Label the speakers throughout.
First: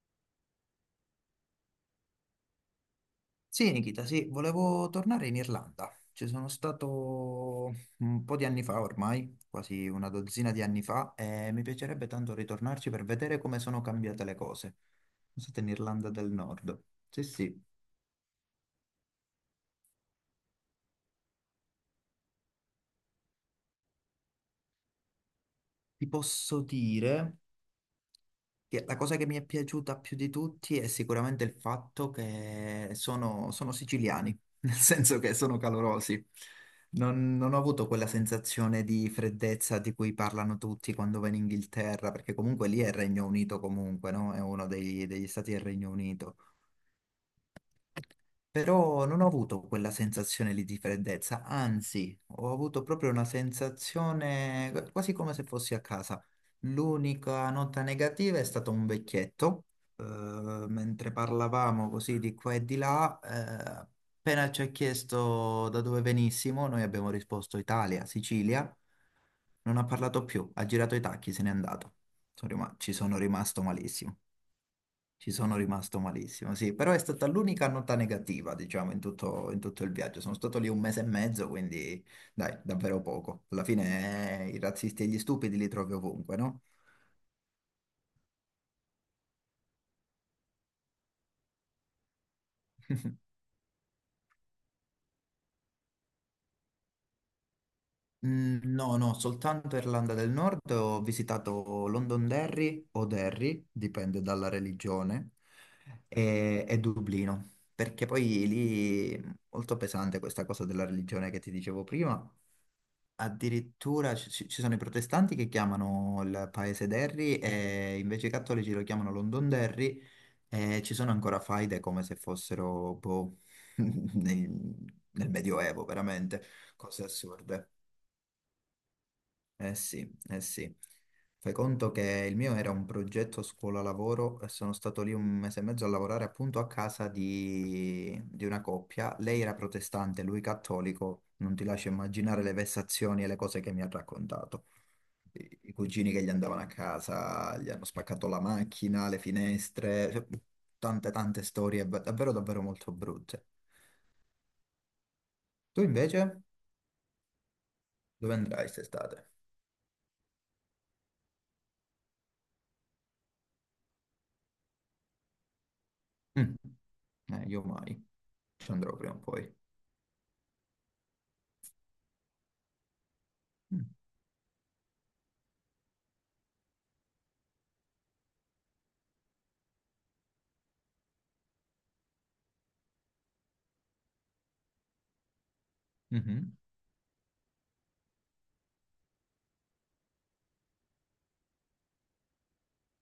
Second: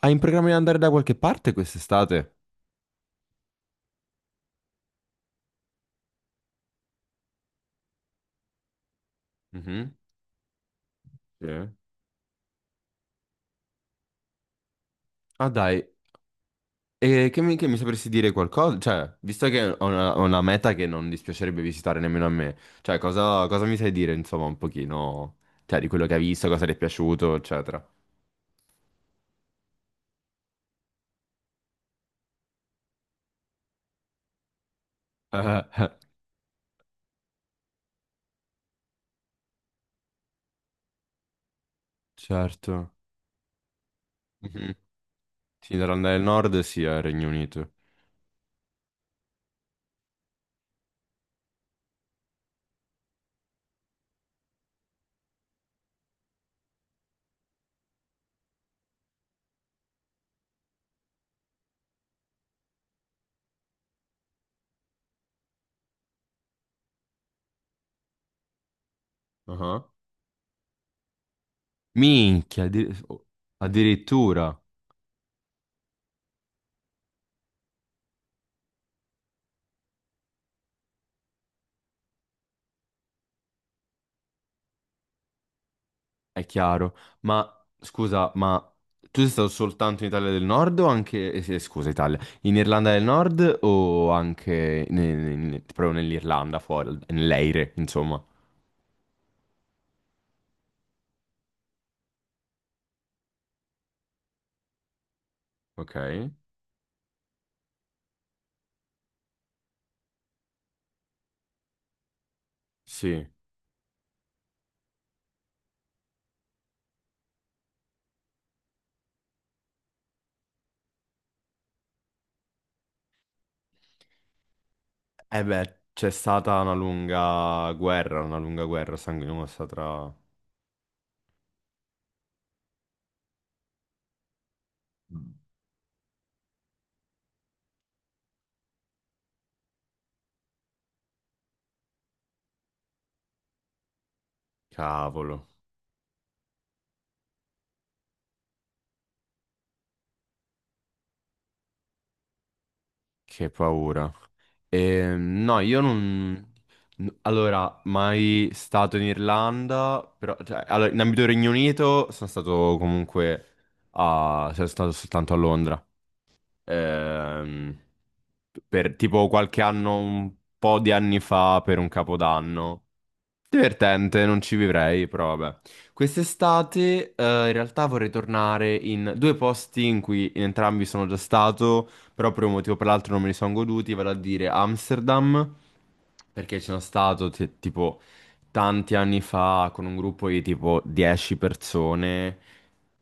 Speaker 1: Hai in programma di andare da qualche parte quest'estate?
Speaker 2: Sì, Nikita, sì, volevo tornare in Irlanda. Ci sono stato un po' di anni fa ormai, quasi
Speaker 1: Mhm.
Speaker 2: una dozzina di anni fa,
Speaker 1: Sì.
Speaker 2: e mi piacerebbe tanto ritornarci per vedere come sono cambiate le cose. Sono
Speaker 1: Ah
Speaker 2: stato in
Speaker 1: dai,
Speaker 2: Irlanda del Nord. Sì,
Speaker 1: e che mi,
Speaker 2: sì.
Speaker 1: che mi sapresti dire qualcosa? Cioè, visto che ho una meta che non dispiacerebbe visitare nemmeno a me, cioè cosa mi sai dire, insomma, un pochino, cioè, di quello
Speaker 2: Ti
Speaker 1: che hai visto,
Speaker 2: posso
Speaker 1: cosa ti è piaciuto,
Speaker 2: dire
Speaker 1: eccetera.
Speaker 2: Sì, la cosa che mi è piaciuta più di tutti è sicuramente il fatto che sono siciliani, nel senso che sono
Speaker 1: Eh, eh,
Speaker 2: calorosi. Non ho avuto quella sensazione di freddezza di cui parlano tutti quando vanno in Inghilterra, perché comunque lì è
Speaker 1: certo.
Speaker 2: il Regno Unito comunque, no? È uno
Speaker 1: Mhm.
Speaker 2: degli stati del
Speaker 1: Sì,
Speaker 2: Regno
Speaker 1: Irlanda del
Speaker 2: Unito.
Speaker 1: Nord, sì, al Regno Unito.
Speaker 2: Però non ho avuto quella sensazione lì di freddezza, anzi, ho avuto proprio una sensazione quasi come se fossi a casa. L'unica nota negativa è stato un vecchietto, mentre parlavamo così di qua e di là, appena ci ha chiesto da dove venissimo, noi abbiamo risposto Italia, Sicilia, non
Speaker 1: Ah,
Speaker 2: ha parlato più, ha girato i tacchi, se n'è andato.
Speaker 1: minchia,
Speaker 2: Ci sono
Speaker 1: oh,
Speaker 2: rimasto malissimo.
Speaker 1: addirittura.
Speaker 2: Ci sono rimasto malissimo, sì, però è stata l'unica nota negativa, diciamo, in tutto il viaggio. Sono stato lì un mese e mezzo, quindi dai, davvero poco. Alla fine i razzisti e gli stupidi li trovi ovunque,
Speaker 1: È
Speaker 2: no?
Speaker 1: chiaro, ma scusa, ma tu sei stato soltanto in Italia del Nord o anche, sì, scusa Italia, in Irlanda del Nord o anche proprio nell'Irlanda fuori, nell'Eire, insomma?
Speaker 2: Mm, no, no, soltanto Irlanda del Nord. Ho visitato Londonderry o Derry, dipende dalla religione,
Speaker 1: Ok,
Speaker 2: e Dublino, perché poi lì molto pesante questa cosa della religione che ti dicevo prima.
Speaker 1: sì.
Speaker 2: Addirittura ci sono i protestanti che chiamano il paese Derry e invece i cattolici lo chiamano Londonderry e ci sono ancora faide come se fossero boh, nel, nel
Speaker 1: Eh beh,
Speaker 2: Medioevo,
Speaker 1: c'è
Speaker 2: veramente,
Speaker 1: stata
Speaker 2: cose assurde.
Speaker 1: una lunga guerra sanguinosa
Speaker 2: Eh sì,
Speaker 1: tra...
Speaker 2: eh sì. Fai conto che il mio era un progetto scuola-lavoro e sono stato lì un
Speaker 1: Mm.
Speaker 2: mese e mezzo a lavorare appunto a casa di una coppia. Lei era protestante, lui cattolico. Non ti lascio immaginare le vessazioni e le cose che mi ha raccontato.
Speaker 1: Cavolo,
Speaker 2: I cugini che gli andavano a casa, gli hanno spaccato la macchina, le finestre, cioè, tante tante storie davvero davvero molto brutte.
Speaker 1: che paura. No, io
Speaker 2: Tu invece
Speaker 1: non... n- allora,
Speaker 2: dove
Speaker 1: mai
Speaker 2: andrai
Speaker 1: stato in
Speaker 2: quest'estate?
Speaker 1: Irlanda, però... cioè, allora, in ambito Regno Unito sono stato comunque a... cioè, sono stato soltanto a Londra.
Speaker 2: Mm. Io
Speaker 1: Ehm,
Speaker 2: mai, ci
Speaker 1: per
Speaker 2: andrò prima o
Speaker 1: tipo
Speaker 2: poi.
Speaker 1: qualche anno, un po' di anni fa, per un capodanno.
Speaker 2: Mm.
Speaker 1: Divertente, non ci vivrei, però vabbè. Quest'estate, in realtà vorrei tornare in due posti in cui in entrambi sono già stato, però per un motivo o per l'altro non me li sono goduti, vale a dire Amsterdam,
Speaker 2: Mhm.
Speaker 1: perché ci sono stato tipo tanti anni fa con un gruppo di tipo 10 persone,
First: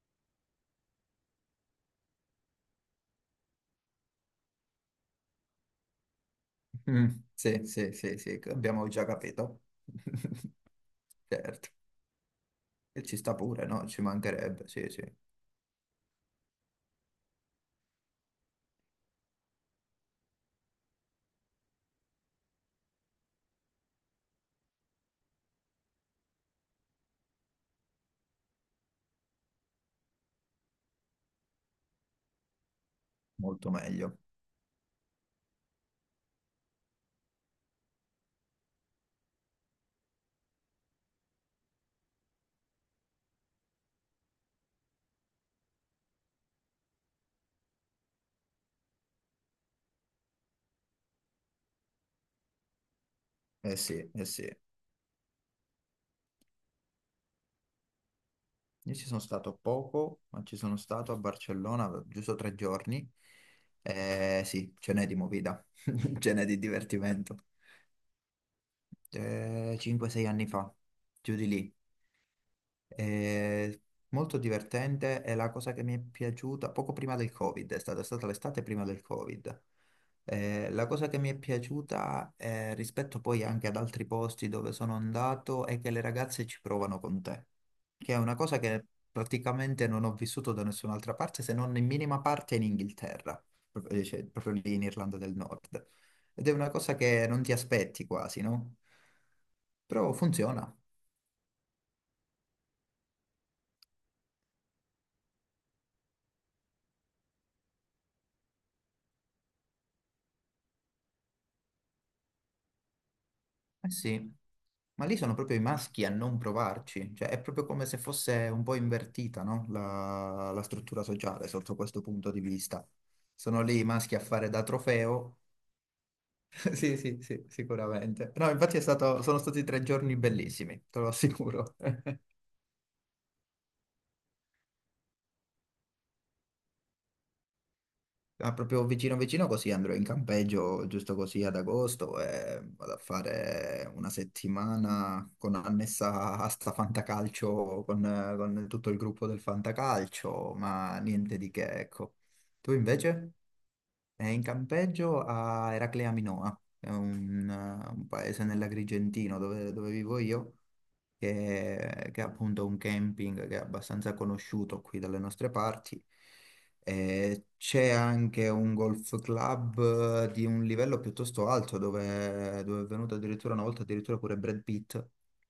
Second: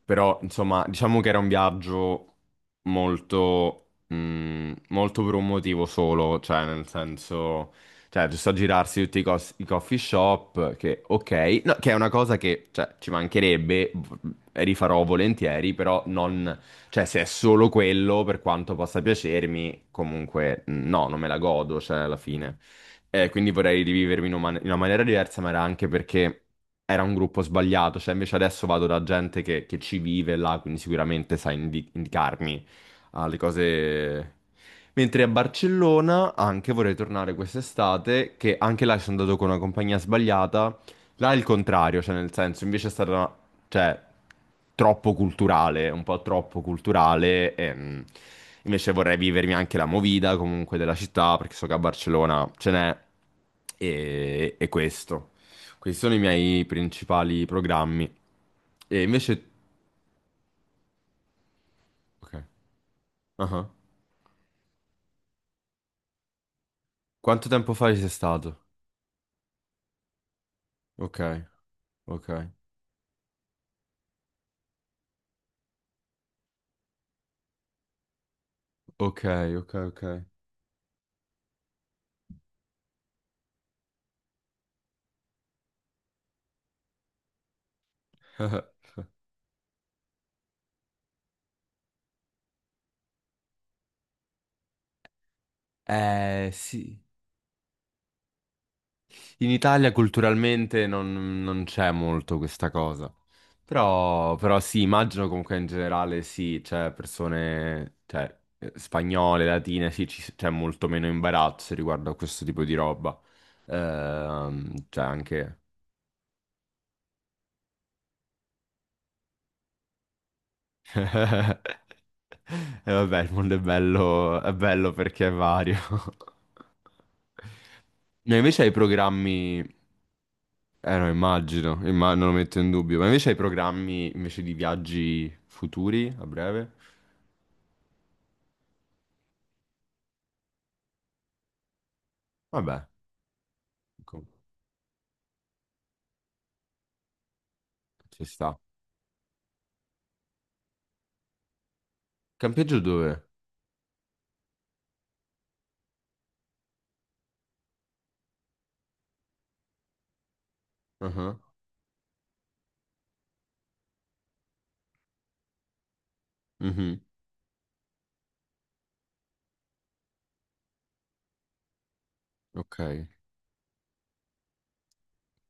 Speaker 1: però insomma, diciamo che era un viaggio molto, molto per un motivo solo, cioè nel
Speaker 2: Mm, sì,
Speaker 1: senso...
Speaker 2: sì, sì,
Speaker 1: Cioè,
Speaker 2: sì,
Speaker 1: giusto
Speaker 2: che
Speaker 1: a
Speaker 2: abbiamo
Speaker 1: girarsi
Speaker 2: già
Speaker 1: tutti i,
Speaker 2: capito.
Speaker 1: i coffee shop, che ok,
Speaker 2: Certo,
Speaker 1: no, che è una cosa che cioè,
Speaker 2: e
Speaker 1: ci
Speaker 2: ci sta pure, no?
Speaker 1: mancherebbe,
Speaker 2: Ci mancherebbe, sì,
Speaker 1: rifarò
Speaker 2: sì,
Speaker 1: volentieri, però non, cioè, se è solo quello, per quanto possa piacermi, comunque no, non me la godo, cioè, alla fine. Quindi vorrei rivivermi in una, in una maniera diversa, ma era anche perché era un gruppo sbagliato, cioè, invece adesso vado da gente che ci vive là, quindi sicuramente sa indicarmi alle
Speaker 2: molto meglio.
Speaker 1: cose. Mentre a Barcellona anche vorrei tornare quest'estate, che anche là ci sono andato con una compagnia sbagliata. Là è il contrario, cioè nel senso, invece è stata, cioè, troppo culturale, un po' troppo culturale. E, invece vorrei vivermi anche la movida comunque della città, perché so che a Barcellona ce n'è.
Speaker 2: Eh sì, eh sì. Io
Speaker 1: E questo. Questi sono i miei principali programmi. E
Speaker 2: ci sono
Speaker 1: invece...
Speaker 2: stato poco, ma ci sono stato a Barcellona
Speaker 1: Ok.
Speaker 2: giusto tre giorni.
Speaker 1: Ah ah.
Speaker 2: Eh sì, ce n'è di movida, ce n'è di divertimento.
Speaker 1: Quanto tempo fa ci sei stato?
Speaker 2: 5-6 anni fa,
Speaker 1: Ok,
Speaker 2: giù di lì.
Speaker 1: ok.
Speaker 2: È molto divertente, è la cosa che mi è piaciuta poco prima del Covid, è stata l'estate prima del
Speaker 1: Ok,
Speaker 2: Covid.
Speaker 1: ok, ok.
Speaker 2: La cosa che mi è piaciuta rispetto poi anche ad altri posti dove sono andato è che le ragazze ci provano con te, che è una cosa che praticamente non ho vissuto da nessun'altra parte se non in minima parte in Inghilterra, proprio, cioè, proprio lì in Irlanda del Nord. Ed
Speaker 1: Eh
Speaker 2: è una cosa
Speaker 1: sì,
Speaker 2: che non ti aspetti quasi, no?
Speaker 1: in Italia
Speaker 2: Però funziona.
Speaker 1: culturalmente non, non c'è molto questa cosa. Però, però sì, immagino comunque in generale sì, c'è persone, cioè spagnole, latine, sì, c'è molto meno imbarazzo riguardo a questo tipo di roba.
Speaker 2: Eh sì,
Speaker 1: Cioè
Speaker 2: ma lì sono proprio
Speaker 1: anche...
Speaker 2: i maschi a non provarci, cioè è proprio come se fosse un po' invertita, no? La struttura sociale sotto questo punto di vista.
Speaker 1: E vabbè, il mondo
Speaker 2: Sono lì i maschi a fare
Speaker 1: è
Speaker 2: da
Speaker 1: bello perché è
Speaker 2: trofeo.
Speaker 1: vario.
Speaker 2: Sì, sì, sì, sicuramente.
Speaker 1: Ma
Speaker 2: No,
Speaker 1: invece hai
Speaker 2: infatti sono
Speaker 1: programmi...
Speaker 2: stati tre giorni bellissimi,
Speaker 1: Eh
Speaker 2: te
Speaker 1: no,
Speaker 2: lo assicuro.
Speaker 1: immagino, non lo metto in dubbio. Ma invece hai programmi invece di viaggi futuri a breve?
Speaker 2: Ah, proprio vicino vicino così andrò in campeggio giusto così ad agosto e
Speaker 1: Vabbè,
Speaker 2: vado a fare una
Speaker 1: com-
Speaker 2: settimana con annessa a sta fantacalcio con,
Speaker 1: ci sta.
Speaker 2: con tutto il gruppo del fantacalcio, ma niente di che, ecco. Tu
Speaker 1: Campeggio dove?
Speaker 2: invece? È in campeggio a Eraclea Minoa, è un paese nell'Agrigentino dove vivo io
Speaker 1: Ah,
Speaker 2: che è appunto un camping che è abbastanza conosciuto qui dalle nostre parti.
Speaker 1: mhm.
Speaker 2: E c'è anche un golf club di un livello piuttosto alto dove,
Speaker 1: Ok.
Speaker 2: dove è venuto addirittura una volta addirittura pure Brad Pitt.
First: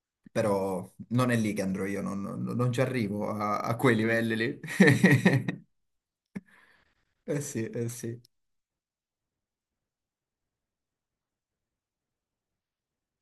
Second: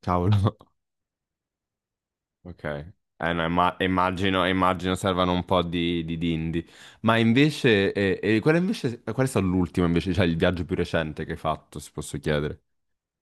Speaker 1: Cavolo.
Speaker 2: Però non è lì che andrò io, non, non-
Speaker 1: Ok.
Speaker 2: non ci arrivo
Speaker 1: Eh no,
Speaker 2: a, a quei livelli
Speaker 1: immagino,
Speaker 2: lì.
Speaker 1: immagino servano un po' di dindi. Ma
Speaker 2: Eh sì, eh
Speaker 1: invece,
Speaker 2: sì.
Speaker 1: qual è invece, qual è stato l'ultimo invece, cioè il viaggio più recente che hai fatto, se posso chiedere?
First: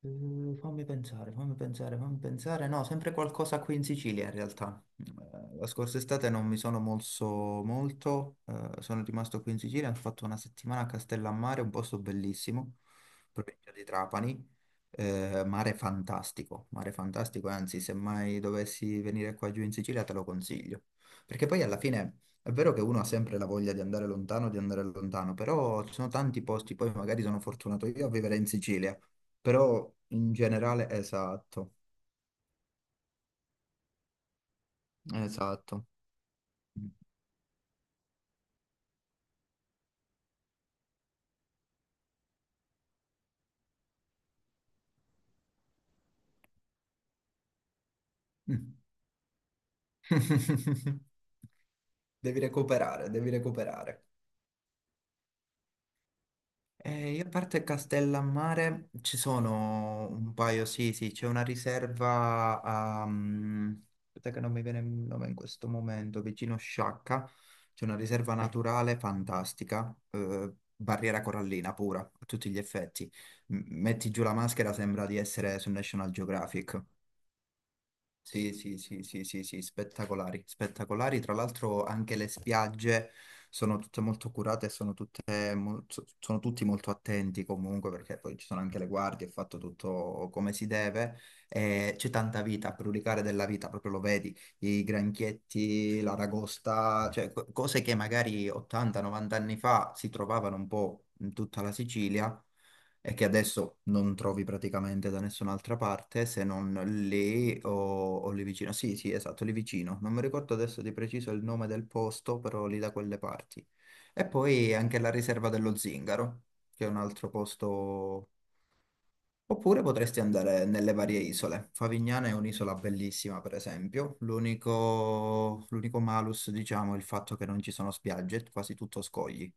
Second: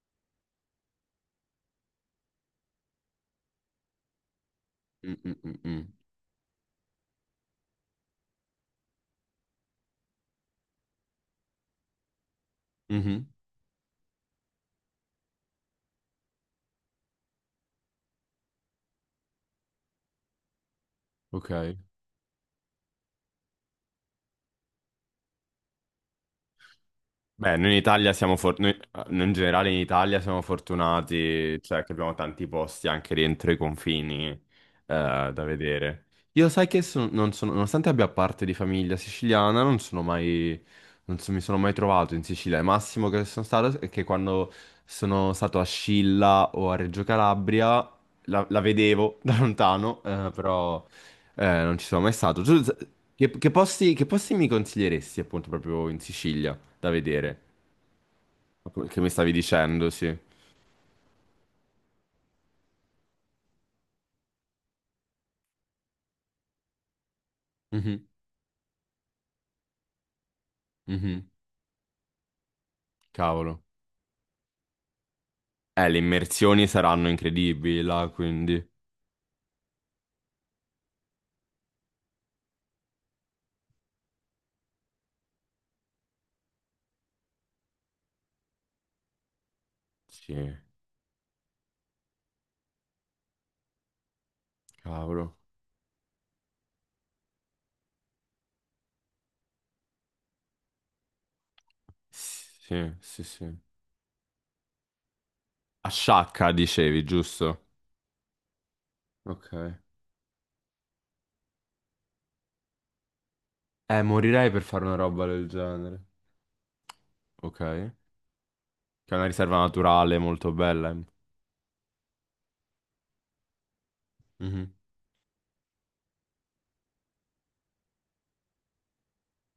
Speaker 2: Fammi pensare, fammi pensare, fammi pensare. No, sempre qualcosa qui in Sicilia in realtà.
Speaker 1: Mm, mm, mm,
Speaker 2: La
Speaker 1: mm.
Speaker 2: scorsa estate non mi sono mosso molto, sono rimasto qui in Sicilia, ho fatto una settimana a Castellammare, un posto bellissimo,
Speaker 1: Mhm.
Speaker 2: provincia di Trapani. Mare fantastico, mare fantastico, anzi, se mai dovessi venire qua giù in Sicilia te lo consiglio. Perché
Speaker 1: Ok.
Speaker 2: poi alla fine è vero che uno ha sempre la voglia di andare lontano, però ci sono tanti posti, poi magari sono
Speaker 1: Beh, noi in
Speaker 2: fortunato io a
Speaker 1: Italia
Speaker 2: vivere
Speaker 1: siamo
Speaker 2: in
Speaker 1: fortunati,
Speaker 2: Sicilia
Speaker 1: in generale in
Speaker 2: però
Speaker 1: Italia
Speaker 2: in
Speaker 1: siamo
Speaker 2: generale,
Speaker 1: fortunati,
Speaker 2: esatto,
Speaker 1: cioè che abbiamo tanti posti anche dentro i confini da
Speaker 2: esatto.
Speaker 1: vedere. Io sai che non sono, nonostante abbia parte di famiglia siciliana, non sono mai, non so- mi sono mai trovato in Sicilia. Il massimo che sono stato è che quando sono stato a Scilla o a Reggio Calabria, la
Speaker 2: Mm.
Speaker 1: vedevo da lontano, però non ci sono mai
Speaker 2: Devi
Speaker 1: stato. Tu,
Speaker 2: recuperare,
Speaker 1: che,
Speaker 2: devi
Speaker 1: che posti, che
Speaker 2: recuperare.
Speaker 1: posti mi consiglieresti appunto proprio in Sicilia da
Speaker 2: Io a
Speaker 1: vedere?
Speaker 2: parte Castellammare
Speaker 1: Che mi
Speaker 2: ci
Speaker 1: stavi dicendo,
Speaker 2: sono
Speaker 1: sì.
Speaker 2: un paio, sì, sì, c'è una riserva a, aspetta che non mi viene il nome in questo momento, vicino Sciacca, c'è una
Speaker 1: Mhm,
Speaker 2: riserva naturale fantastica, barriera
Speaker 1: mhm.
Speaker 2: corallina pura, a tutti gli effetti. M-
Speaker 1: Cavolo.
Speaker 2: metti giù la maschera, sembra di essere su
Speaker 1: Le
Speaker 2: National
Speaker 1: immersioni
Speaker 2: Geographic.
Speaker 1: saranno incredibili là,
Speaker 2: Sì,
Speaker 1: quindi.
Speaker 2: sì, sì, sì, sì, sì, spettacolari, spettacolari. Tra l'altro anche le spiagge sono tutte molto curate e sono tutti molto attenti comunque perché poi ci sono anche le guardie, è fatto tutto
Speaker 1: Sì,
Speaker 2: come si deve e c'è tanta vita, a brulicare della vita, proprio lo vedi, i
Speaker 1: cavolo.
Speaker 2: granchietti, l'aragosta, cioè cose che magari 80-90 anni fa si trovavano un po' in tutta la Sicilia
Speaker 1: Sì,
Speaker 2: e
Speaker 1: sì,
Speaker 2: che
Speaker 1: sì.
Speaker 2: adesso non trovi praticamente da nessun'altra
Speaker 1: A
Speaker 2: parte se
Speaker 1: Sciacca,
Speaker 2: non
Speaker 1: dicevi,
Speaker 2: lì
Speaker 1: giusto?
Speaker 2: o lì vicino. Sì, sì, esatto, lì
Speaker 1: Ok.
Speaker 2: vicino. Non mi ricordo adesso di preciso il nome del posto, però lì da quelle parti. E
Speaker 1: Morirei per
Speaker 2: poi
Speaker 1: fare una
Speaker 2: anche la
Speaker 1: roba del
Speaker 2: riserva dello
Speaker 1: genere.
Speaker 2: Zingaro, che è un altro
Speaker 1: Ok. Che
Speaker 2: posto.
Speaker 1: è una riserva
Speaker 2: Oppure
Speaker 1: naturale
Speaker 2: potresti
Speaker 1: molto
Speaker 2: andare
Speaker 1: bella.
Speaker 2: nelle
Speaker 1: Eh.
Speaker 2: varie isole. Favignana è un'isola bellissima, per esempio.
Speaker 1: Mhm.
Speaker 2: L'unico malus, diciamo, è il fatto che non ci sono spiagge, è quasi tutto scogli.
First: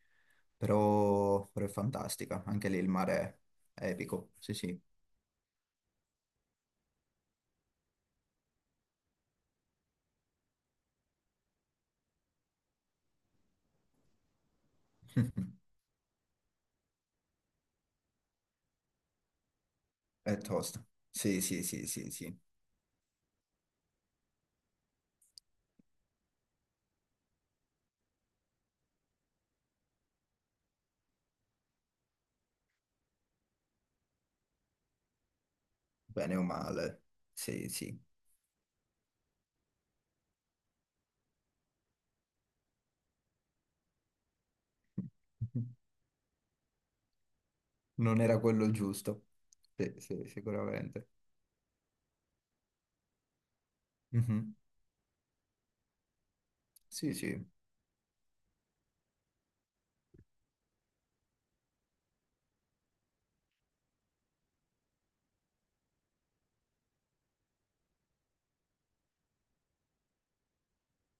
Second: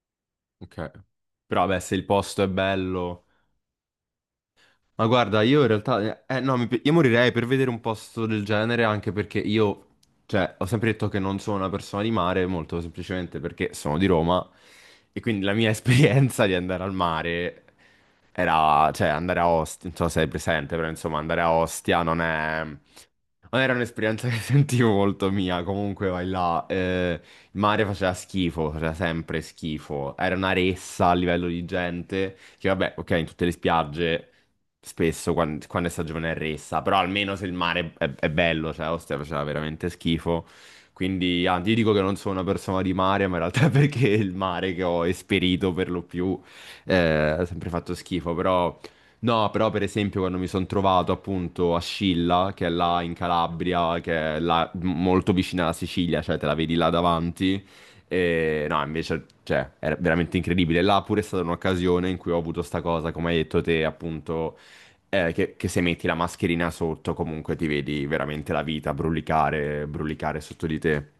Speaker 1: Ok.
Speaker 2: Però,
Speaker 1: Però,
Speaker 2: però è
Speaker 1: beh, se il posto
Speaker 2: fantastica.
Speaker 1: è
Speaker 2: Anche lì il
Speaker 1: bello.
Speaker 2: mare è epico. Sì, sì.
Speaker 1: Ma guarda, io in realtà, no, io morirei per vedere un posto del genere anche perché io, cioè, ho sempre detto che non sono una persona di mare, molto semplicemente perché sono di Roma e quindi la mia esperienza di andare al mare era, cioè, andare a Ostia, non so se sei
Speaker 2: È
Speaker 1: presente,
Speaker 2: tosta.
Speaker 1: però insomma,
Speaker 2: Sì,
Speaker 1: andare a
Speaker 2: sì, sì,
Speaker 1: Ostia
Speaker 2: sì,
Speaker 1: non
Speaker 2: sì.
Speaker 1: è, ma era un'esperienza che sentivo molto mia, comunque vai là, il mare faceva schifo, faceva sempre schifo, era una ressa a livello di gente, che vabbè, ok, in tutte le spiagge spesso quando, è stagione è
Speaker 2: Bene o
Speaker 1: ressa, però
Speaker 2: male.
Speaker 1: almeno se il
Speaker 2: Sì,
Speaker 1: mare
Speaker 2: sì.
Speaker 1: è bello, cioè Ostia faceva veramente schifo, quindi ah, ti dico che non sono una persona di mare, ma in realtà è perché il mare che ho esperito per lo più ha sempre fatto
Speaker 2: Non
Speaker 1: schifo,
Speaker 2: era quello
Speaker 1: però...
Speaker 2: giusto.
Speaker 1: No, però per
Speaker 2: Sì,
Speaker 1: esempio
Speaker 2: sì,
Speaker 1: quando mi sono
Speaker 2: sicuramente.
Speaker 1: trovato appunto a Scilla, che è là in Calabria, che è
Speaker 2: Mhm.
Speaker 1: là molto vicina alla Sicilia, cioè te la vedi là
Speaker 2: Sì, sì.
Speaker 1: davanti, e no, invece, cioè, era veramente incredibile. Là pure è stata un'occasione in cui ho avuto sta cosa, come hai detto te, appunto, che se metti la mascherina sotto comunque ti vedi veramente la vita brulicare, brulicare sotto di te.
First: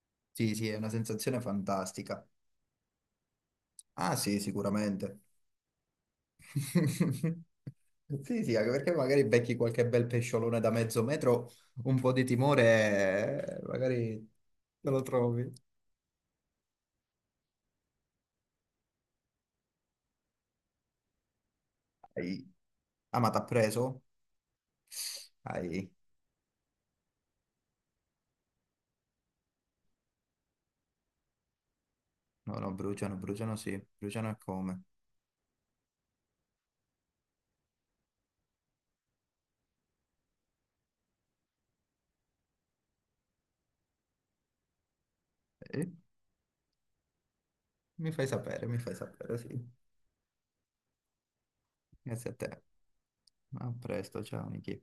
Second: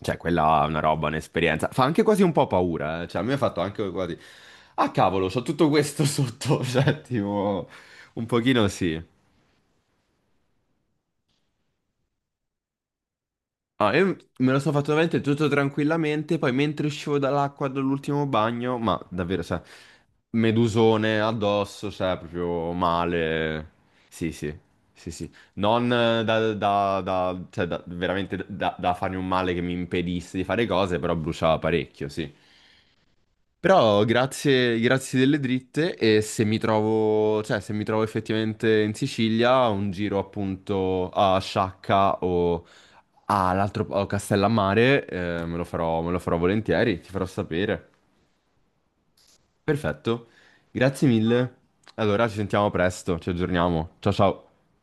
Speaker 1: Cioè,
Speaker 2: Sì,
Speaker 1: quella è
Speaker 2: sì, è
Speaker 1: una
Speaker 2: una
Speaker 1: roba,
Speaker 2: sensazione
Speaker 1: un'esperienza. Fa anche quasi
Speaker 2: fantastica.
Speaker 1: un po' paura, eh. Cioè, a me ha fatto anche quasi...
Speaker 2: Ah, sì,
Speaker 1: Ah,
Speaker 2: sicuramente.
Speaker 1: cavolo, c'ho tutto questo sotto, cioè, tipo, un
Speaker 2: Sì, sì,
Speaker 1: pochino
Speaker 2: anche perché
Speaker 1: sì.
Speaker 2: magari becchi qualche bel pesciolone da mezzo metro, un po' di timore,
Speaker 1: Ah, io
Speaker 2: magari
Speaker 1: me lo sono fatto
Speaker 2: te lo
Speaker 1: veramente tutto
Speaker 2: trovi.
Speaker 1: tranquillamente, poi mentre uscivo dall'acqua dall'ultimo bagno, ma davvero, cioè, medusone addosso, cioè,
Speaker 2: Ai.
Speaker 1: proprio
Speaker 2: Ah, ma t'ha
Speaker 1: male.
Speaker 2: preso?
Speaker 1: Sì, sì, sì, sì.
Speaker 2: Ai.
Speaker 1: Non veramente da, da farmi un male che mi impedisse di fare cose, però bruciava parecchio, sì.
Speaker 2: No, no, bruciano, bruciano sì,
Speaker 1: Però
Speaker 2: bruciano è
Speaker 1: grazie,
Speaker 2: come.
Speaker 1: grazie delle dritte e se mi trovo, cioè, se mi trovo effettivamente in Sicilia, un giro appunto a Sciacca o all'altro a Castellammare,
Speaker 2: Eh,
Speaker 1: me lo farò volentieri, ti farò sapere.
Speaker 2: Mi fai sapere, sì.
Speaker 1: Perfetto, grazie mille. Allora
Speaker 2: Grazie a
Speaker 1: ci
Speaker 2: te.
Speaker 1: sentiamo presto, ci
Speaker 2: A
Speaker 1: aggiorniamo. Ciao
Speaker 2: presto,
Speaker 1: ciao.
Speaker 2: ciao Nichi.